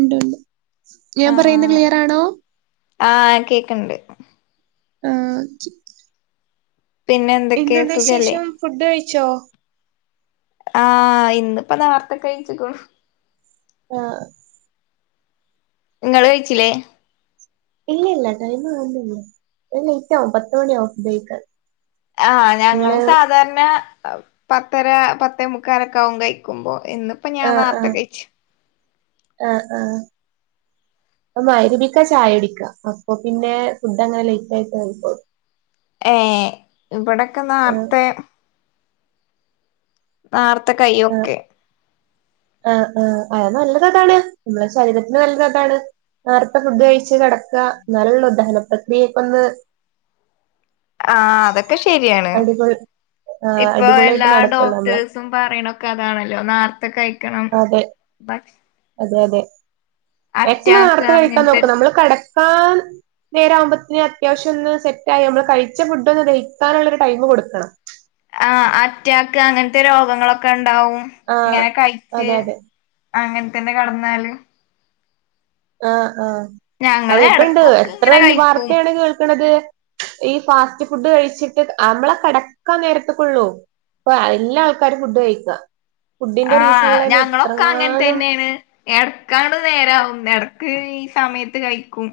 ഉണ്ട് ഉണ്ട് ഞാൻ പറയുന്നെ ക്ലിയറാണോ ആ കേക്ക്ണ്ട് ആ പിന്നെ എന്തൊക്കെ സുഖല്ലേ ച്ചോ ആ ഇന്നിപ്പം നാർത്തെ കഴ്ച്ച്ക്കു ആ ഇങ്ങൾ കഴിച്ചിലെ ഇല്ല ഇല്ല ടൈമ് ആവുന്നൊള്ളു ഞാൻ ലേറ്റ് ആവും പത്തു മണി ആവും ഫുഡ്‌ കൈക്കാൻ ആ ഞങ്ങളും സാധാരണ പത്തര പത്തേ മുകാലൊക്കെ ആവും കഴിക്കുമ്പോ ഇന്നിപ്പോ ഞാൻ നാർത്ത കഴിച്ചു ആ ആ ഞാ മഹിരിബിക്കാ ചായ കുടിക്കാ അപ്പൊ പിന്നെ ഫുഡ് അങ്ങനെ ലേറ്റ് ആയിട്ട് കൈക്കൊള്ളൂ ഏ ഇബടെക്കെ ആഹ് നാർത്തെ നാർ ത്തെ കയ്യും ഒക്കെ ആ ആ അയ് നല്ലത് അതാണ് നമ്മള ശരീരത്തിന് നല്ലത് അതാണ് നേർത്തേ ഫുഡ് കഴിച്ച് കടക്കാ ന്നാലൊള്ളു ദഹന പ്രക്രിയയൊക്കെ ഒന്ന് ആ അതൊക്കെ ശരിയാണ് അടിപൊളി ആഹ് ഇപ്പൊ അടിപൊളിയായിട്ട് എല്ലാ നടക്കുള്ളൂ നമ്മളെ ഡോക്ടേഴ്സും പറിണൊക്കെ അതാണല്ലോ നാർത്തെക്കെയി കണം അതെ ദക്ഷ അതെ അതെ എച്ച് മാർത്ത അറ്റാക്ക് കഴിക്കാൻ നോക്ക അങ്ങനത്തെ നമ്മള് കട ൻ നേര ആവുമ്പോത്തേന് അത്യാവശ്യം ഒന്ന് സെറ്റായി നമ്മള് കഴിച്ച ഫുഡ് ഒന്ന് ദഹിക്കാനുള്ളൊരു ടൈം കൊടുക്കണം ആ അറ്റാക് ക്ക് അങ്ങനത്തെ രോഗങ്ങളൊക്കെ ണ്ട് ഉണ്ടാവും ആഹ് ഇങ്ങനെ കഴിച്ച് അതെ അതെ അങ്ങനത്തന്നെ കടന്നാല് ആ ആ അതെ ഞങ്ങള് എപ്പുണ്ട് എടക്കൊക്കെ എത്ര ഇങ്ങനെ കഴിക്കും വാർത്തയാണ് കേൾക്കണത് ഈ ഫാസ്റ്റ് ഫുഡ് കഴിച്ചിട്ട് നമ്മളെ കിടക്കാൻ നേരത്ത കൊള്ളും അപ്പൊ എല്ലാ ആൾക്കാരും ഫുഡ് കഴിക്ക ആ ഞങ്ങളൊക്കെ അങ്ങനെത്തെ തന്നെയാണ് എടക്കാണ്ട് നേരാവുല്ലാര് ക്ക് ഈ സമയത്ത് കഴിക്കും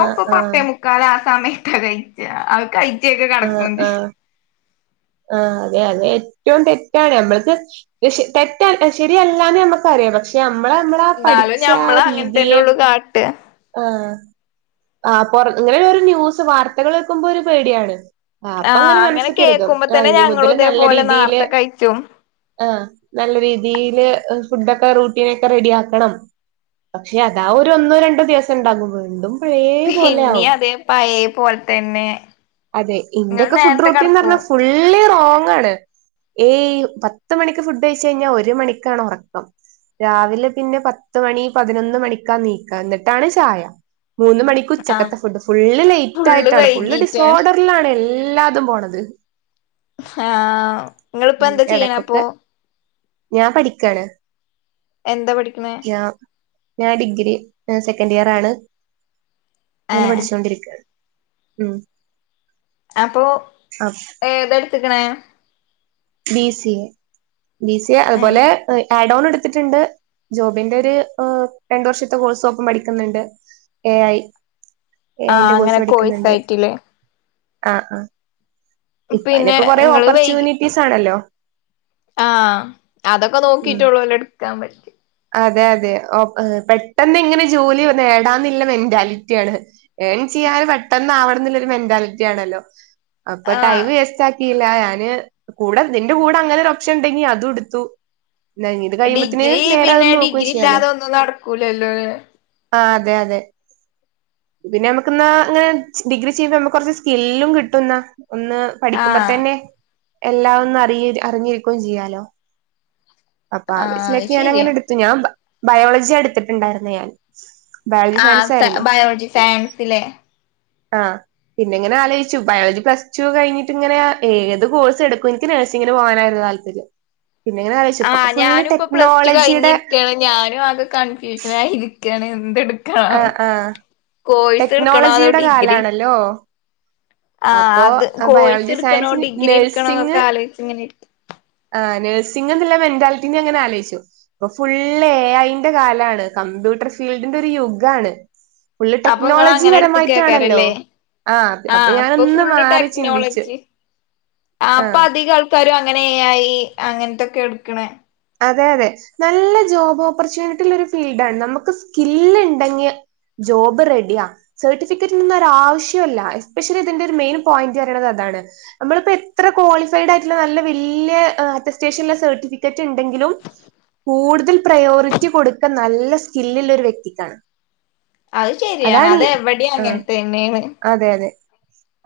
ആഹ് ആഹ് പത്തേമുക്കാലാ സമയത്ത കയിച്ച കയി കേക്ക് കടക്കണ്ട് ആ അതെ അതെ ഏറ്റവും തെറ്റാണ് നമ്മക്ക് തെറ്റാ ശരിയല്ലാന്ന് നമ്മക്കറിയാം പക്ഷെ നമ്മള നമ്മളാ എന്നാലും പഠിച്ച ആ ഞമ്മള് അങ്ങനെ തന്നെ രീതിയെ ഉള്ളു കാട്ടാ ആ ആ പുറ ഇങ്ങനെ ഒരു ന്യൂസ് വാർത്തകൾ വെക്കുമ്പോ ഒരു പേടിയാണ് ആ അപ്പ ആഹ് അങ്ങനെ മനസ്സ കരുതും കേക്കുമ്പോ ആ തന്നെ ഇനി മുതല് ഞങ്ങളും നല്ല ഇതേപോലെ രീതിയില് നേർത്തെ കഴിച്ചും ആ നല്ല രീതിയില് ഫുഡൊക്കെ റൂട്ടീനൊക്കെ റെഡിയാക്കണം പക്ഷെ അതാ ഒരു ഒന്നോ രണ്ടോ ദിവസം ഇണ്ടാകും വീണ്ടും പഴയ പോലെ പിന്നെ ആവും അതെ പയേ പോലെ തന്നെ അതെ ഇങ്ങള് ഇന്ത്യൊക്കെ ഫുഡ് നേരത്തെ റോട്ടീന്ന് കെടക്കോ പറഞ്ഞ ഫുള്ളി റോ ഏയ് പത്ത് മണിക്ക് ഫുഡ് കയിച്ച് കഴിഞ്ഞാ ഒരു മണിക്കാണ് ഉറക്കം രാവിലെ പിന്നെ പത്ത് മണി പതിനൊന്ന് മണിക്കാ നീക്ക എന്നിട്ടാണ് ചായ മൂന്ന് മണിക്കു ആഹ് ഉച്ചക്കത്തെ ഫുഡ് ഫുള്ള് ഫുള്ള് ലേറ്റായിട്ടാണ് ഫുള്ള് വൈകീട്ടാണ് ഡിസോർഡർ എല്ലാതും പോണത് ആ നിങ്ങൾപ്പോ ഉം എന്താ എടക്കൊക്കെ ചെയ്യണപ്പൊ ഞാൻ പഠിക്കാണ് എന്താ പഠിക്കണെ ഞാൻ ഞാൻ ഡിഗ്രി സെക്കൻഡ് ഇയർ ആണ് ങ്ങനെ ഏഹ് പടിച്ചൊണ്ടിരിക്കാണ് ഉം അപ്പൊ ആഹ് ഏതെടുത്ത്ക്ക്ണെ ബി സി എ ബിസ്യ ഏഹ് അതുപോലെ ആ ഡൗൺ എട്ത്തിട്ട്ണ്ട് ജോബിന്റെര് രണ്ടു വർഷത്തെ കോഴ്സോ ഒപ്പം പഠിക്കുന്നുണ്ട് എ ഐ എ ആ അങ്ങനെ കോയ്സായിട്ട്ല്ലേ ആ ആഹ് പിന്നെ ഇപ്പയ്നൊക്കെ കൊറെ ഇങ്ങള് വൈകി ഓപ്പർച്യൂണിറ്റീസ് ആണല്ലോ ആഹ് അതൊക്കെ ഉം നോക്കിട്ടൊള്ളല്ലോ ഇട്ക്കാൻ പറ്റ അതെ അതെ ഓക്ക് പെട്ടെന്ന്ങ്ങനെ ജോലി നേടാന്ന്ല്ല മെന്റാൽറ്റിയാണ് ഏൺ ചെയ്യാന് പെട്ടെന്ന് ആവണ്- ഒന്നല്ലേലും മെന്റാലിറ്റി ആണല്ലോ അപ്പൊ ടൈം ആഹ് വേസ്റ്റ് ആ യില്ല ഞാന് കൂടെ നിന്റെ കൂടെ അങ്ങനെ ഒരു ഒപ്ഷൻ ഉണ്ടെങ്കി അതും ഇടുത്തു നാ ഇഞ് ഇത് കഴിയുമ്പത്ത്ന് ഡിഗ്രി പിന്നെ ഡിഗ്രി ഇല്ലാതെ ഒന്നും നടക്കൂലല്ലോ ആ അതെ അതെ പിന്നെ നമുക്ക്ന്നാ ഇങ്ങനെ ഡിഗ്രി ചെയ്യുമ്പോ നമ്മക്ക് കുറച്ച് സ്കില്ലും കിട്ടുംന്നാ ഒന്ന് പഠിക്കുമ്പോ ആഹ് തന്നെ എല്ലാം ഒന്ന് അറി അറിഞ്ഞി ക്കും ചെയ്യാലോ അപ്പ ആ ആഹ് [unintelligible] അത് ഞന് ശരിയാ അങ്ങെന്നെ എടുത് ഞാ ബ ബയോളജി എടുത്തിട്ടുണ്ടായിരുന്ന ഞാൻ ബയോളജി ആ സയൻസ് സ ബയോളജി സയൻസിലെ ആ പിന്നെ ഇങ്ങനെ ആലോചിച്ചു ബയോളജി പ്ലസ് ടു കഴിഞ്ഞിട്ട് ഇങ്ങനെ ഏത് കോഴ്സ് എടുക്കും എനിക്ക് നേഴ്സിങ്ങിന് പോകാനായിരുന്ന് താല്പര്യം പിന്നെ ഇങ്ങനെ ആലോചിച്ചു ആ ഇപ്പൊക്കെ ഫുള്ള് ഞാൻ ഇപ്പോ പ്ലസ് ടു ടെക്നോളജിയുടെ കഴിഞ്ഞിരിക്കയാണ് ഞാനും ആകെ കൺഫ്യൂഷൻ ആയി ഇരിക്കുകാണ് എന്തെടുക്ക് ക്കാ ആഹ് ആഹ് കോഴ്സ് എടുക്കണോ അതോ ടെക്നോളജിയുടെ ഡിഗ്രി കാലാണല്ലോ ആ അപ്പോ അത് കോഴ്സ് ബയോളജി എടുക്കണോ സയൻസ് ഡിഗ്രി എടുക്കണോക്കെ ആലോചിച്ച ഇങ്ങനെഇരിക്കാ ആ നഴ്സിംഗ എന്നുള്ള മെന്റാലിറ്റിനെ അങ്ങനെ ആലോചിച്ചു ഇപ്പൊ ഫുള്ള് എ ഐന്റെ കാലമാണ് കമ്പ്യൂട്ടർ ഫീൽഡിന്റെ ഒരു യുഗാണ് ഫുള്ള് അപ്പൊ നിങ്ങള് ടെക്നോളജി അങ്ങനെ എടുത്ത പരമായിട്ടാണല്ലോ കേക്കാരല്ലേ ആഹ് ആ അപ്പൊ ഞാനൊന്ന് ഫുള്ള് മാറി ചിന്തിച്ചു ടെക്നോളജി അപ്പൊ ആഹ് അധിക ആൾക്കാരും അങ്ങ് - അങ്ങനെ എ ഐ അങ്ങനത്തൊക്കെ എടുക്കണേ അതെ അതെ നല്ല ജോബ് ഓപ്പർച്യൂണിറ്റിള്ള ഒരു ഫീൽഡ് ആണ് നമുക്ക് സ്കിൽ ഉണ്ടെിൽ ജോബ് റെഡിയാ സർട്ടിഫിക്കറ്റൊന്നും ആവശ്യമല്ല എസ്പെഷ്യലി ഇതിന്റെ ഒരു മെയിൻ പോയിന്റ് പറയത് അതാണ് നമ്മളിപ്പോ എത്ര ക്വാളിഫൈഡ് ആയിട്ടുള്ള നല്ല വലിയ അറ്റസ്റ്റേഷൻള്ള സർട്ടിഫിക്കറ്റ്- ണ്ടെങ്കിലും കൂടുതൽ പ്രയോറിറ്റി കൊടുക്ക നല്ല സ്കില്ലിൽ ഒരു വ്യക്തിക്കാണ് അത് ശരിയാണ് അതാണ് ഈ അതെവിടെ ആഹ് അങ്ങനത്തന്നെയണ് അതെ അതെ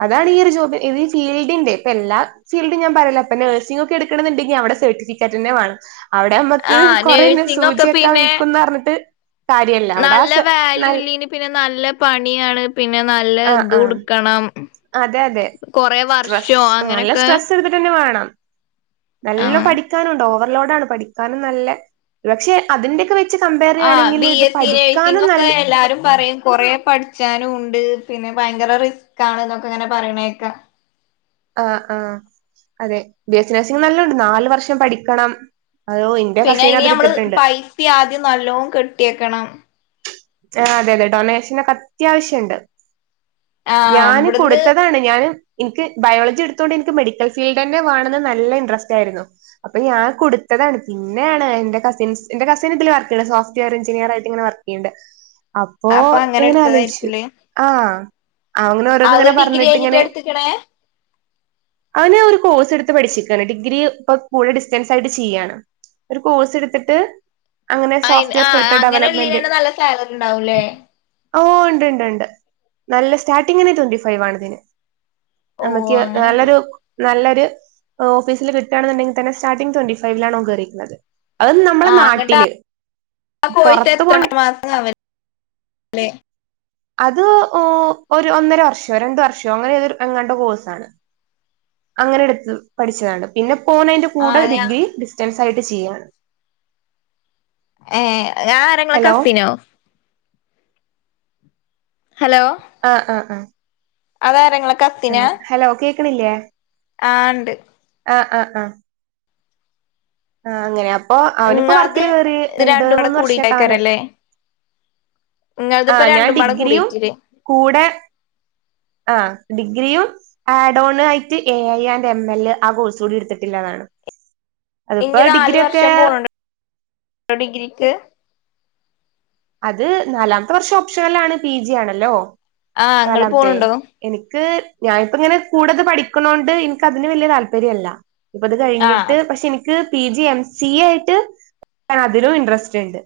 അതാണ് ഈ ഒരു ജോബ് ഈ ഫീൽഡിന്റെ ഇപ്പൊ എല്ലാ ഫീൽഡും ഞാൻ പറയല ഇപ്പൊ നഴ്സിംഗ് ഒക്കെ എടുക്കുന്നുുണ്ടെങ്കിൽ അവിടെ സർട്ടിഫിക്കറ്റ് തന്നെ വേണം അവിടെ നമ്മക്ക് ആ കൊറേ നേഴ്സിംഗ ഒക്കെ സൂചിയൊക്കെ പിന്നെ വീക്കുംന്ന് പറഞ്ഞിട്ട് കാര്യല്ല അവിടെ ആ നല്ല സെ വാല്യൂ നൽ ഇല്ലനി പിന്നെ നല്ല പണിയാണ് പിന്നെ നല്ല ആഹ് ഇത് ആഹ് കൊടുക്കണം അതെ അതെ സ്ട്രെസ് നല്ല അങ്ങനൊക്കെ സ്ട്രെസ്സ് എടുത്തിട്ട് തന്നെ വേണം [inaudible] നല്ല ആഹ് പഠിക്കാനുംണ്ടോ ഓവ പഠിക്കാനും നല്ലെ പക്ഷെ അതിന്റെൊക്കെ - ആ ബി എസ് സി നൽ നേഴ്സിങ്ങൊക്കെ എല്ലാരും പറയും കൊറേ പട്ച്ചാനും ണ്ട് പിന്നെ ഭയങ്കര റിസ്ക് ആണ്ന്നൊക്കെ ഇങ്ങനെ പറയണേക്ക ആ ആഹ അതെ ബി എസ് നഴ്സിംഗ് നല്ല ഉണ്ട് നാലു വർഷം പഠിക്കണം അതോ ഇന്റെ പിന്നെ കസീൻ ഇനി നമ്മള് അതെടുത്തിട്ടുണ്ട് പൈസ ആദ്യം നല്ലോം കെട്ടിയക്കണം. ആ അതെ അതെ ഡൊണേഷനൊക്കെ അത്യാവശ്ണ്ട് ആഹ് ഞാന് ഇവിടുന്ന് കൊടുത്തതാണ് ഞാന് നിക്ക് ബയോളജി എടുതോണ്ട് എനിക്ക് മെഡിക്കൽ ഫീൽടെന്നെ വാണംന്ന് നല്ല ഇൻട്രസ്റ്റ് ആയിരുന്നു അപ്പൊ ഞാൻ കൊടുത്തതാണ് പിന്നേണ് എൻന്റെ കസിൻസ് എന്റെ കസിൻ ഇതിൽ വർക്ക് ചെയ്യത് സോഫ്റ്റ്വെയർ എഞ്ചിനീയർ ആയിട്ട് ഇങ്ങനെ വർക്ക് ചെയ്യണ്ട് അപ്പോ അപ്പൊ അങ്ങനെ ങ്ങനെ ആലോയ്ച്ചു എടുത്തതായിരിക്കുംല്ലേ ആഹ അത് ഡിഗ്രി കഴിഞ്ഞിട്ട എടുത്തക്കണേ ആ ഞാ ഒരു കോഴ്സ് എടുത്ത് പഠിച്ചിരിക്കയാണ് ഡിഗ്രി ഇപ്പൊ കൂടെ ഡിസ്റ്റൻസ് ആയിട്ട് ചെയ്യയാണ് ഒരു കോഴ്സ് എടുത്തിട്ട് അങ്ങനെ അ സോഫ്റ്റ്വെയർ ആ് ഫിൽട്ടർ അങ്ങനെ ഉള്ളീന ഡെവലപ്മെന്റ് തന്നെ നല്ല സാലറി ണ്ടാവുലെ? ഓ ഉണ്ട്ണ്ട്ണ്ട് നല്ല സ്റ്റാർട്ടിങ്ങെന്നെ ട്വന്റി ഫൈവ് ആണ് ഇതിന് ഓഹ് നമ്മക്ക്‌യ് അങ്ങനെണ്ട് നാള്ളോരു നല്ലൊരു ഓഫിസിൽ കിട്ടാണ്ന്ന്ണ്ടെങ്കിതന്നെ സ്റ്റാർട്ടിംഗ് ട്വന്റി ഫൈവിലാണ് ഓൻ കേറീക്ക്ണത് അത് നമ്മുടെ ആഹ് അങ്ങട്ട് നാട്ടില് ആ പുറത്ത കൊണ്ട് ലെ അത് ഒരു ഒന്നര വർഷോ രണ്ട വർഷോ അങ്ങനെത എങ്ങാണ്ട കോഴ്സാണ് അങ്ങനെ എടുത്ത് പഠിച്ചതാണ് പിന്നെ പോകുന്നതിന്റെ കൂടെ ആഹ് ഞാ ഡിഗ്രി ഡിസ്റ്റൻസ്. യിട്ട് ചെയ്യാ ഏ ആരെങ്ങളെ കസിനോ? ആ ആ ആ ആതാരങ്ങളെ ഹലോ കേ ക്ക്ണില്ലേ ആണ്ട്. ആഹ ആ ആ ആഹ അങ്ങനെ. അപ്പൊ അവനി ഇപ്പോ ഇങ്ങളത് വർക്കില് കേറി ഇത് രണ്ട് രണ്ടും കൂടെ മൂന്ന് വർഷമായിട്ട അവനെ കൂടിയിട്ടേക്കാരല്ലേ ഇങ്ങളത് ആ ഇപ്പ ഞാൻ രണ്ടുംപാടെ ഡിഗ്രിയും കൂടിയിട്ടില്ലേ കൂടെ ആഹ ഡിഗ്രിയും ആഡോൺ ആയിട്ട് A I and M L ആ കോഴ്സ് കൂടി എടുത്തിട്ടില്ലതാണ് അതിപ്പോ ഇനി നാാലു ഡിഗ്രി ഒക്കെ വർഷം പോണ്ടോ ഡിഗ്രിക്ക്. അത് നാലാമത്തെ വർഷം ഓപ്ഷണെൽ ആണ് പി ജി ആണല്ലോ ആഹ് ഇങ്ങള് നാലാത്തെ പോണുണ്ടോ എനിക്ക് ഞാനിപ്പ ഇങ്ങനെ കൂടെത് പഠിക്കണോണ്ട് ഇൻക്ക്‌ ‌ അതിന് വലിയ താൽപര്യല്ല ഇപ്പ ഇത് ആഹ് കഴിഞ്ഞിട്ട് പക്ഷേ ഇനിക്ക് P G M C A ആയിട്ട് ആ അതിലും ഇൻട്രസ്റ്റ് ഇണ്ട്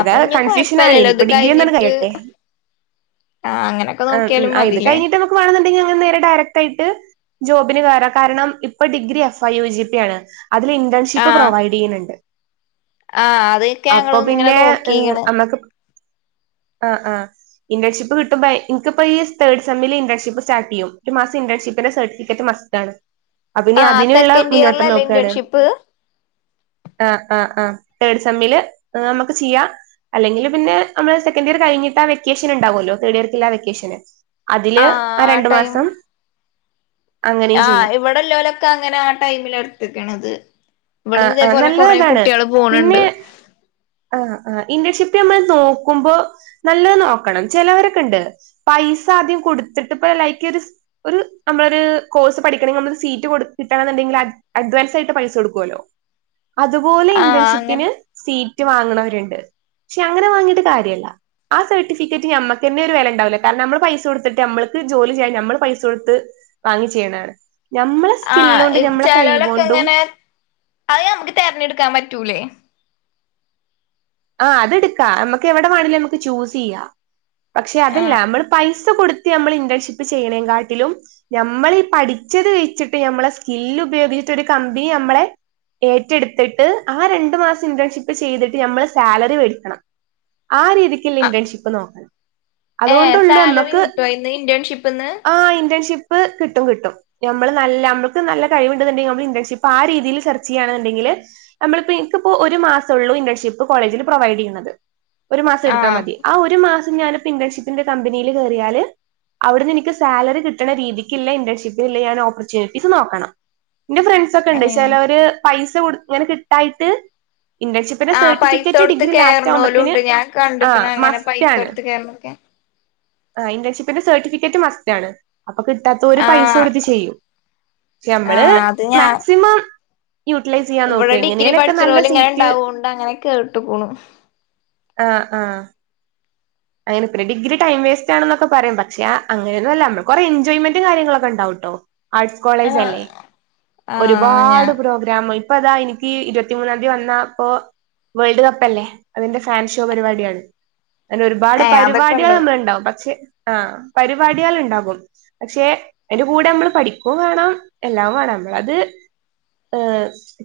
അപ്പൊ ഇനി കൺഫ്യൂഷൻ ആണ് കൊഴപ്പല്ലല്ലോ ഇനി ഇത് ഇപ്പൊ ഡിഗ്രി ഒന്നൊന്ന് കഴിഞ്ഞിട്ട് കഴിയട്ടെ ആഹ് അങ്ങനൊക്കെ നോക്കിയാലും ആം ഇത് മതില്ലേ കഴിഞ്ഞിട്ട് നമുക്ക് വാണം കയിഞങ്ങ് നേരെ ഡയറക്റ്റ് ആയിട്ട് ജോബിന് കേറാം കാരണം ഇപ്പൊ degree F I U GP ആണ് അതില് ഇന്റേൺഷിപ്പ് ആഹ് പ്രൊവൈഡ് ചെയ്യ്ണ് ണ്ട് ആഹ് അദേക്കെ ഞങ്ങള് ഇങ്ങനെ നോ ഹ് അമ്മക്ക് ആ ആ ഇന്റേൺഷിപ്പ് കിട്ടുമ്പ ഇനിക്കിപ്പോ ഈ തേഡ് സെമ്മില് ഇന്റേൺഷിപ്പ് സ്റ്റാർട്ട് ചെയ്യും ഒരു മാസം ഇന്റേൺഷിപ്പിന്റെ സർട്ടിഫിക്കറ്റ് മസ്റ്റാണ് അപ്പൊ ഇനി ആഹ് അതിനുള്ള സെക്കൻഡ് മുന്നോട്ടം ഇയറിലല്ലേ നോക്കാണ് ഇന്റേൺഷിപ്പ് ആഹ് ആഹ് ആഹ് തേഡ് സെമ്മില് ന നമ്ക്ക് ചെയ്യാം അല്ലെങ്കില് പിന്നെ നമ്മള് സെക്കന്റെയിറ് കഴിഞ്ഞിട്ടാ ആ വെക്കേഷന്ണ്ടാവല്ലോ തേർഡ് ഇയർക്ക്‌ള്ള ആ വെക്കേഷന് അതില് ആഹ് ആ രണ്ടു ടൈം മാസം അങ്ങനെയും ആഹ് ചെയ്യാം ഇവടെല്ലൊലൊക്കെ അങ്ങനെ ആ ടൈമിലാ എട്ത്തിക്ക്‌ണത് ആ ആ നല്ലതാണ് പിന്നെ ആ ആ ഇന്റേൺഷിപ്പ് ഞമ്മള് നോക്കുമ്പോ നല്ലത് നോക്കണം ചെലവരൊക്കെണ്ട് പൈസ ആദ്യം കൊട്ത്തിട്ട്പ്പ ലൈക്ക് ഒര് ഒര് നമ്മളൊര് ഒര് കോഴ്സ് പഠിക്കണങ്കി നമ്മ ഒരു സീറ്റ് കൊടു കിട്ടണെന്ന്ണ്ടെങ്കിൽ അഡ്വാൻസായിട്ട് പൈസ കൊടുക്ക്‌വല്ലോ അതുപോലെ ആഹ് അങ്ങനെ ഇന്റേൺഷിപ്പിന് സീ റ്റ് വാങ്ങ്ണോര്ണ്ട് ഷേ അങ്ങനെ വാങ്ങീട്ട് കാര്യല്ല ആ സർട്ടിഫിക്കറ്റ് ഞമ്മക്ക്ന്നെ ഒര് വെലണ്ടാവില്ല കാരണം ഞമ്മള് പൈസ കൊട്ത്തിട്ട് ഞമ്മള്ക്ക് ജോലി ചെയ്യാൻ ഞമ്മള് പൈസ കൊട്ത്ത് വാങ്ങി വാങ്ങിച്ചെയ്യണാണ് ഞമ്മളെ ആഹ് സ്കില്ലൊണ്ടും ഞമ്മളെ കഴിവോണ്ടും അയ് ഞമ്മക്ക് തെരഞ്ഞെടുക്കാൻ പറ്റൂലേ ആ അതിടുക്കാ ഞമ്മക്ക് എവ്ടെ വാണേലും ഞമ്മക്ക് ചൂസ്യ്യാം പക്ഷേ അതല്ല ആഹ് മ്മള് പൈസ കൊടു റ്റ് ഞമ്മള് ഇന്റേൺഷിപ്പ് ചെയ്യേണെ ങ്കാട്ടിലും ഞമ്മള് ഈ പഠിച്ചത് വെച്ചിട്ട് ഞമ്മളെ സ്ക്കിൽ ഉപയോഗിച്ച് ഒര് കമ്പിനി ഞമ്മളെ ഏറ്റെടുത്ത്ട്ട് ആ രണ്ടു മാസം ഇന്റേൺഷിപ്പ് ചെയ്തിട്ട് ഞമ്മള് സ് സാലറി വേടിക്കണം ആ രീതിക്ക്ള്ള ഇന്റേൺഷിപ്പ് നോക്കണം ഏ അതുകൊണ്ടുള്ളൂ സാലറി നമ്മക്ക് കിട്ടുവോ അയിന്ന് ഇന്റേൺഷിപ്പ്ന്ന് പ്പ് കിട്ടും കിട്ടും ഞമ്മള് നല്ല ഞമ്മക്ക് നല്ല കഴിവുണ്ട്ന്ന്ണ്ടെങ്കി നമ്മള് ഇന്റേൺഷിപ്പ് ആ രീതിയില് സെർച്ച്യ്യാണ് ണ്ടെങ്കില് നമ്മളിപ്പോ ഇൻക്ക്‌പ്പോ ഒരു മാസഒള്ളു ഇന്റേൺഷിപ്പ് പ്പോ കോളേജിൽ പ്രൊവൈടെയ്യുന്നത് ഒരു മാസം എടുത്താ ആഹ് മതി ആ ഒരു മാസ് ഞാനി ഇന്റേൺഷിപ്പിന്റെ കമ്പിനില് കേറിയാല് അവിടുന്ന് ഇനിക്ക് സാലറി കിട്ടണ രീതിക്ക്ല്ലെ ഇന്റേൺഷിപ്പിൽ ഞാൻ ഓപ്പർച്യൂണിറ്റീസ് നോക്കണം എന്റെ ഫ്രണ്ട്സ് ഒക്കെണ്ട് ഏഹ് ചേലോര് പൈ ഇങ്ങനെ കിട്ടായിട്ട് ഇന്റർഷപ്പിനെ സ് ടുത്ത് കേയറണ ലും ഉണ്ട് ഞാൻ കണ്ടിക്കണ അങ്ങനെ മസ്റ്റ് പൈസ ആണ് കൊടുത്ത് കേയറണക്കെ സർട്ടി ഫിക്കറ്റ് മസ്റ്റ ണ് അപ്പൊ കിട്ടാത്ത ഒരു പൈസ ആഹ് കൊടുത്ത് ചെയ്യും പക്ഷെ നമ്മള് ആഹ് അത് ഞാൻ മാക്സിമം യൂട്ടിലൈസ് ചെയ്യാൻ നോക്കുക ഇവിടെ ഡിഗ്രി എങ്ങനെലൊക്കെ പഠിച്ച നല്ല പോലും ഇങ്ങനെ സീറ്റ് ഉണ്ടാവുകോണ്ട് അങ്ങനെ കേട്ട് പോണ ആഹ ആഹ അങ്ങനെ പിന്നെ ഡിഗ്രി ടൈം വേസ്റ്റ് ആണെന്നൊക്കെ പറയാ പക്ഷെ ആ അങ്ങനെയന്നല്ല നമ്മള് കൊറെ എൻജോയ്മെന്ും കാര്യങ്ങളൊക്കെണ്ടാവൂട്ടോ ആർട്സ് കോളേജ് ആഹ് അല്ലേ ആഹ് ഞാ ഒരുപാട് പ്രോഗ്രാാം അതാ എനിക്ക് ഇരുപ ത്തി മൂന്നാം തയതി വന്ന വേൾഡ് കപ്പല്ലേ അ ഫൻ ഷോ പരി പാടി ഉണ്ട് ഒരുപാട് ഏഹ് പരിപാടികൾ അതൊക്കെണ്ടോ നമ്മ ഉണ്ടാവും പക്ഷെ ആഹ പരിപാടിയാൽ ഉണ്ടാകും പക്ഷെ എന്റെ കൂടെ നമ്മൾ പഠിക്കയും വേണം എല്ലാവും വേണം നമ്മൾ അത്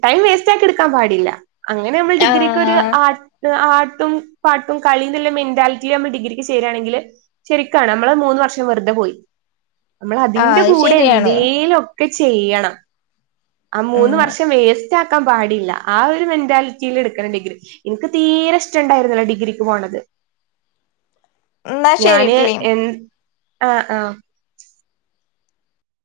ടൈം വേസ്റ്റ് ആക്കി എടുക്കാൻ പാടില്ല അങ്ങനെ നമ്മൾ ഡിഗ്രിക്ക് ആഹ് ഒരു ആഹ് ആ പ പാട്ടും കളിയ മെന്റാലിറ്റി ആമ്പോ ഡിഗ്രിക്ക് ചേരായാണെങ്കിൽ ശരിക്കാണ് നമ്മള് മൂന്ന് വർഷം വെറുതെ പോയി നമ്മൾ അതിന്റെ അത് കൂടെ ശരിയാണ് എന്തേലും ഒക്കെ ചെയ്യണം ആ മൂന്ന് ഉം വർഷം വേസ് ക്കാൻ പാടില്ല ആ ഒരു മെന്റാലിറ്റിൽ എടുക്കണ ഡിഗ്രി എനിക്ക് തീരെ ഇഷ്ടുണ്ടായിരുന്നല്ലോ ഡിഗ്രിക്ക് പോകണത് എന്നാ ശരിട്ടലീ ആഹ ആഹ